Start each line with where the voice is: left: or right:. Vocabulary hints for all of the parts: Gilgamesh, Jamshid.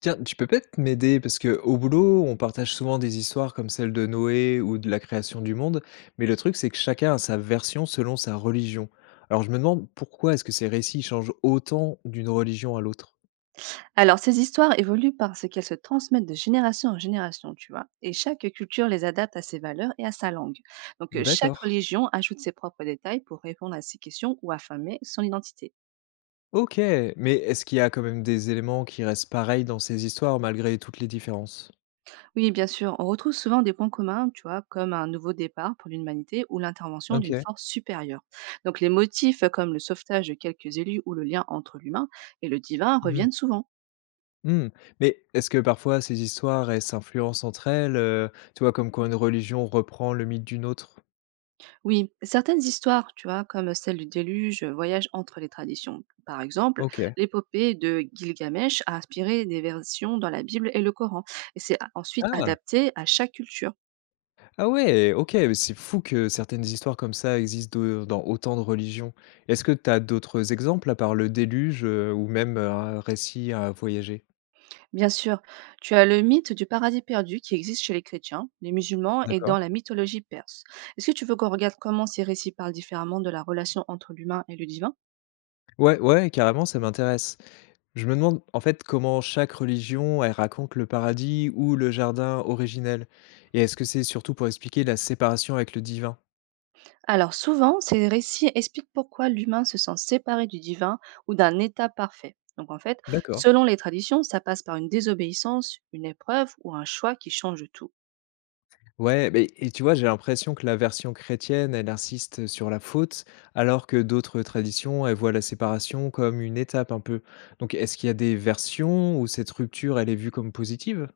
left: Tiens, tu peux peut-être m'aider parce que au boulot, on partage souvent des histoires comme celle de Noé ou de la création du monde, mais le truc, c'est que chacun a sa version selon sa religion. Alors je me demande pourquoi est-ce que ces récits changent autant d'une religion à l'autre?
right: Alors, ces histoires évoluent parce qu'elles se transmettent de génération en génération, tu vois. Et chaque culture les adapte à ses valeurs et à sa langue. Donc, chaque
left: D'accord.
right: religion ajoute ses propres détails pour répondre à ces questions ou affirmer son identité.
left: Ok, mais est-ce qu'il y a quand même des éléments qui restent pareils dans ces histoires malgré toutes les différences?
right: Oui, bien sûr, on retrouve souvent des points communs, tu vois, comme un nouveau départ pour l'humanité ou l'intervention
left: Ok.
right: d'une force supérieure. Donc, les motifs comme le sauvetage de quelques élus ou le lien entre l'humain et le divin
left: Mhm.
right: reviennent souvent.
left: Mhm. Mais est-ce que parfois ces histoires, elles s'influencent entre elles, tu vois, comme quand une religion reprend le mythe d'une autre?
right: Oui, certaines histoires, tu vois, comme celle du déluge, voyagent entre les traditions. Par exemple,
left: Ok.
right: l'épopée de Gilgamesh a inspiré des versions dans la Bible et le Coran, et ensuite
left: Ah!
right: adapté à chaque culture.
left: Ah ouais, OK, mais c'est fou que certaines histoires comme ça existent de dans autant de religions. Est-ce que tu as d'autres exemples à part le déluge, ou même, un récit à voyager?
right: Bien sûr, tu as le mythe du paradis perdu qui existe chez les chrétiens, les musulmans et
left: D'accord.
right: dans la mythologie perse. Est-ce que tu veux qu'on regarde comment ces récits parlent différemment de la relation entre l'humain et le divin.
left: Ouais, ouais, carrément, ça m'intéresse. Je me demande, en fait, comment chaque religion, elle raconte le paradis ou le jardin originel? Et est-ce que c'est surtout pour expliquer la séparation avec le divin?
right: Alors souvent, ces récits expliquent pourquoi l'humain se sent séparé du divin ou d'un état parfait. Donc en fait,
left: D'accord.
right: selon les traditions, ça passe par une désobéissance, une épreuve ou un choix qui change tout.
left: Ouais, mais et tu vois, j'ai l'impression que la version chrétienne, elle insiste sur la faute, alors que d'autres traditions, elles voient la séparation comme une étape un peu. Donc, est-ce qu'il y a des versions où cette rupture, elle est vue comme positive?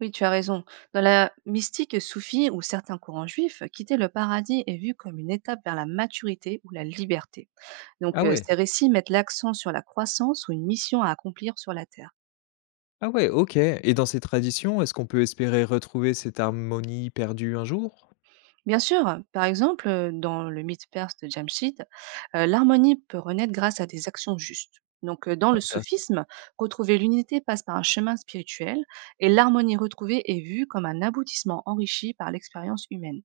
right: Oui, tu as raison. Dans la mystique soufie ou certains courants juifs, quitter le paradis est vu comme une étape vers la maturité ou la liberté. Donc
left: Ah ouais,
right: ces récits mettent l'accent sur la croissance ou une mission à accomplir sur la terre.
left: ah ouais, ok. Et dans ces traditions, est-ce qu'on peut espérer retrouver cette harmonie perdue un jour?
right: Bien sûr, par exemple, dans le mythe perse de Jamshid, l'harmonie peut renaître grâce à des actions justes. Donc, dans
left: Ah,
right: le
left: intéressant.
right: soufisme, retrouver l'unité passe par un chemin spirituel et l'harmonie retrouvée est vue comme un aboutissement enrichi par l'expérience humaine.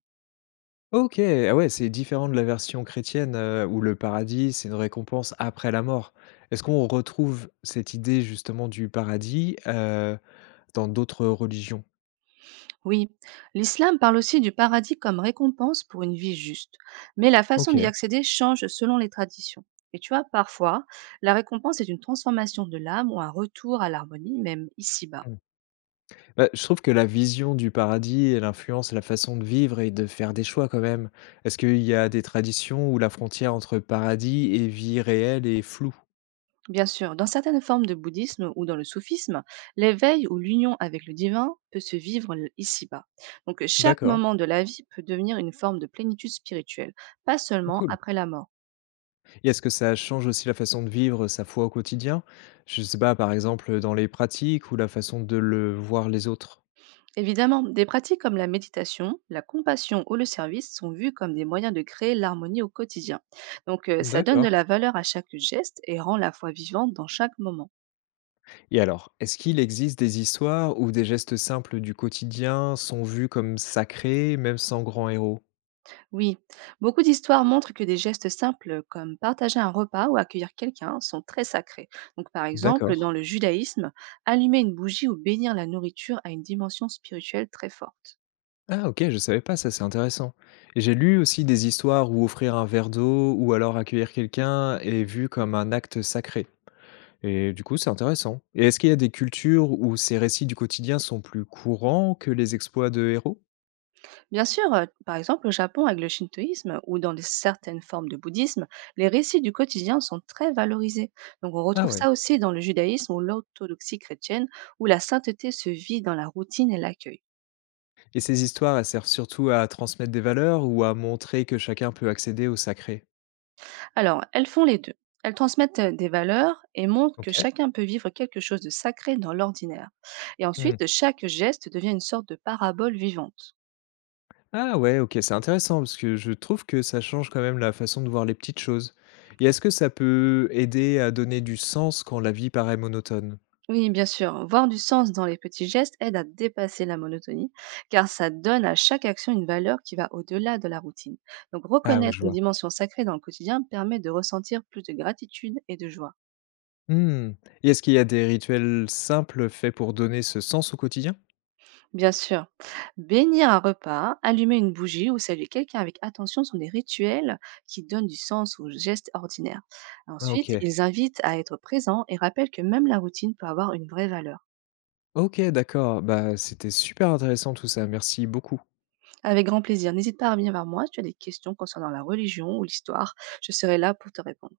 left: Ok, ah ouais, c'est différent de la version chrétienne où le paradis, c'est une récompense après la mort. Est-ce qu'on retrouve cette idée justement du paradis dans d'autres religions?
right: Oui, l'islam parle aussi du paradis comme récompense pour une vie juste, mais la façon d'y
left: OK.
right: accéder change selon les traditions. Et tu vois, parfois, la récompense est une transformation de l'âme ou un retour à l'harmonie, même ici-bas.
left: Mmh. Bah, je trouve que la vision du paradis, elle influence la façon de vivre et de faire des choix quand même. Est-ce qu'il y a des traditions où la frontière entre paradis et vie réelle est floue?
right: Bien sûr, dans certaines formes de bouddhisme ou dans le soufisme, l'éveil ou l'union avec le divin peut se vivre ici-bas. Donc chaque
left: D'accord,
right: moment de la vie peut devenir une forme de plénitude spirituelle, pas seulement
left: cool.
right: après la mort.
left: Et est-ce que ça change aussi la façon de vivre sa foi au quotidien? Je sais pas, par exemple, dans les pratiques ou la façon de le voir les autres.
right: Évidemment, des pratiques comme la méditation, la compassion ou le service sont vues comme des moyens de créer l'harmonie au quotidien. Donc ça donne de
left: D'accord.
right: la valeur à chaque geste et rend la foi vivante dans chaque moment.
left: Et alors, est-ce qu'il existe des histoires où des gestes simples du quotidien sont vus comme sacrés, même sans grand héros?
right: Oui, beaucoup d'histoires montrent que des gestes simples comme partager un repas ou accueillir quelqu'un sont très sacrés. Donc par
left: D'accord.
right: exemple, dans le judaïsme, allumer une bougie ou bénir la nourriture a une dimension spirituelle très forte.
left: Ah OK, je savais pas ça, c'est intéressant. Et j'ai lu aussi des histoires où offrir un verre d'eau ou alors accueillir quelqu'un est vu comme un acte sacré. Et du coup, c'est intéressant. Et est-ce qu'il y a des cultures où ces récits du quotidien sont plus courants que les exploits de héros?
right: Bien sûr, par exemple au Japon avec le shintoïsme ou dans certaines formes de bouddhisme, les récits du quotidien sont très valorisés. Donc on
left: Ah
right: retrouve
left: ouais.
right: ça aussi dans le judaïsme ou l'orthodoxie chrétienne où la sainteté se vit dans la routine et l'accueil.
left: Et ces histoires, elles servent surtout à transmettre des valeurs ou à montrer que chacun peut accéder au sacré.
right: Alors elles font les deux. Elles transmettent des valeurs et montrent que
left: OK.
right: chacun peut vivre quelque chose de sacré dans l'ordinaire. Et
left: Hmm.
right: ensuite, chaque geste devient une sorte de parabole vivante.
left: Ah ouais, OK, c'est intéressant parce que je trouve que ça change quand même la façon de voir les petites choses. Et est-ce que ça peut aider à donner du sens quand la vie paraît monotone?
right: Oui, bien sûr, voir du sens dans les petits gestes aide à dépasser la monotonie, car ça donne à chaque action une valeur qui va au-delà de la routine. Donc
left: Ah ouais, je
right: reconnaître une
left: vois.
right: dimension sacrée dans le quotidien permet de ressentir plus de gratitude et de joie.
left: Hmm. Et est-ce qu'il y a des rituels simples faits pour donner ce sens au quotidien?
right: Bien sûr, bénir un repas, allumer une bougie ou saluer quelqu'un avec attention sont des rituels qui donnent du sens aux gestes ordinaires.
left: Ah,
right: Ensuite,
left: OK.
right: ils invitent à être présents et rappellent que même la routine peut avoir une vraie valeur.
left: OK, d'accord. Bah, c'était super intéressant tout ça. Merci beaucoup.
right: Avec grand plaisir. N'hésite pas à revenir vers moi si tu as des questions concernant la religion ou l'histoire, je serai là pour te répondre.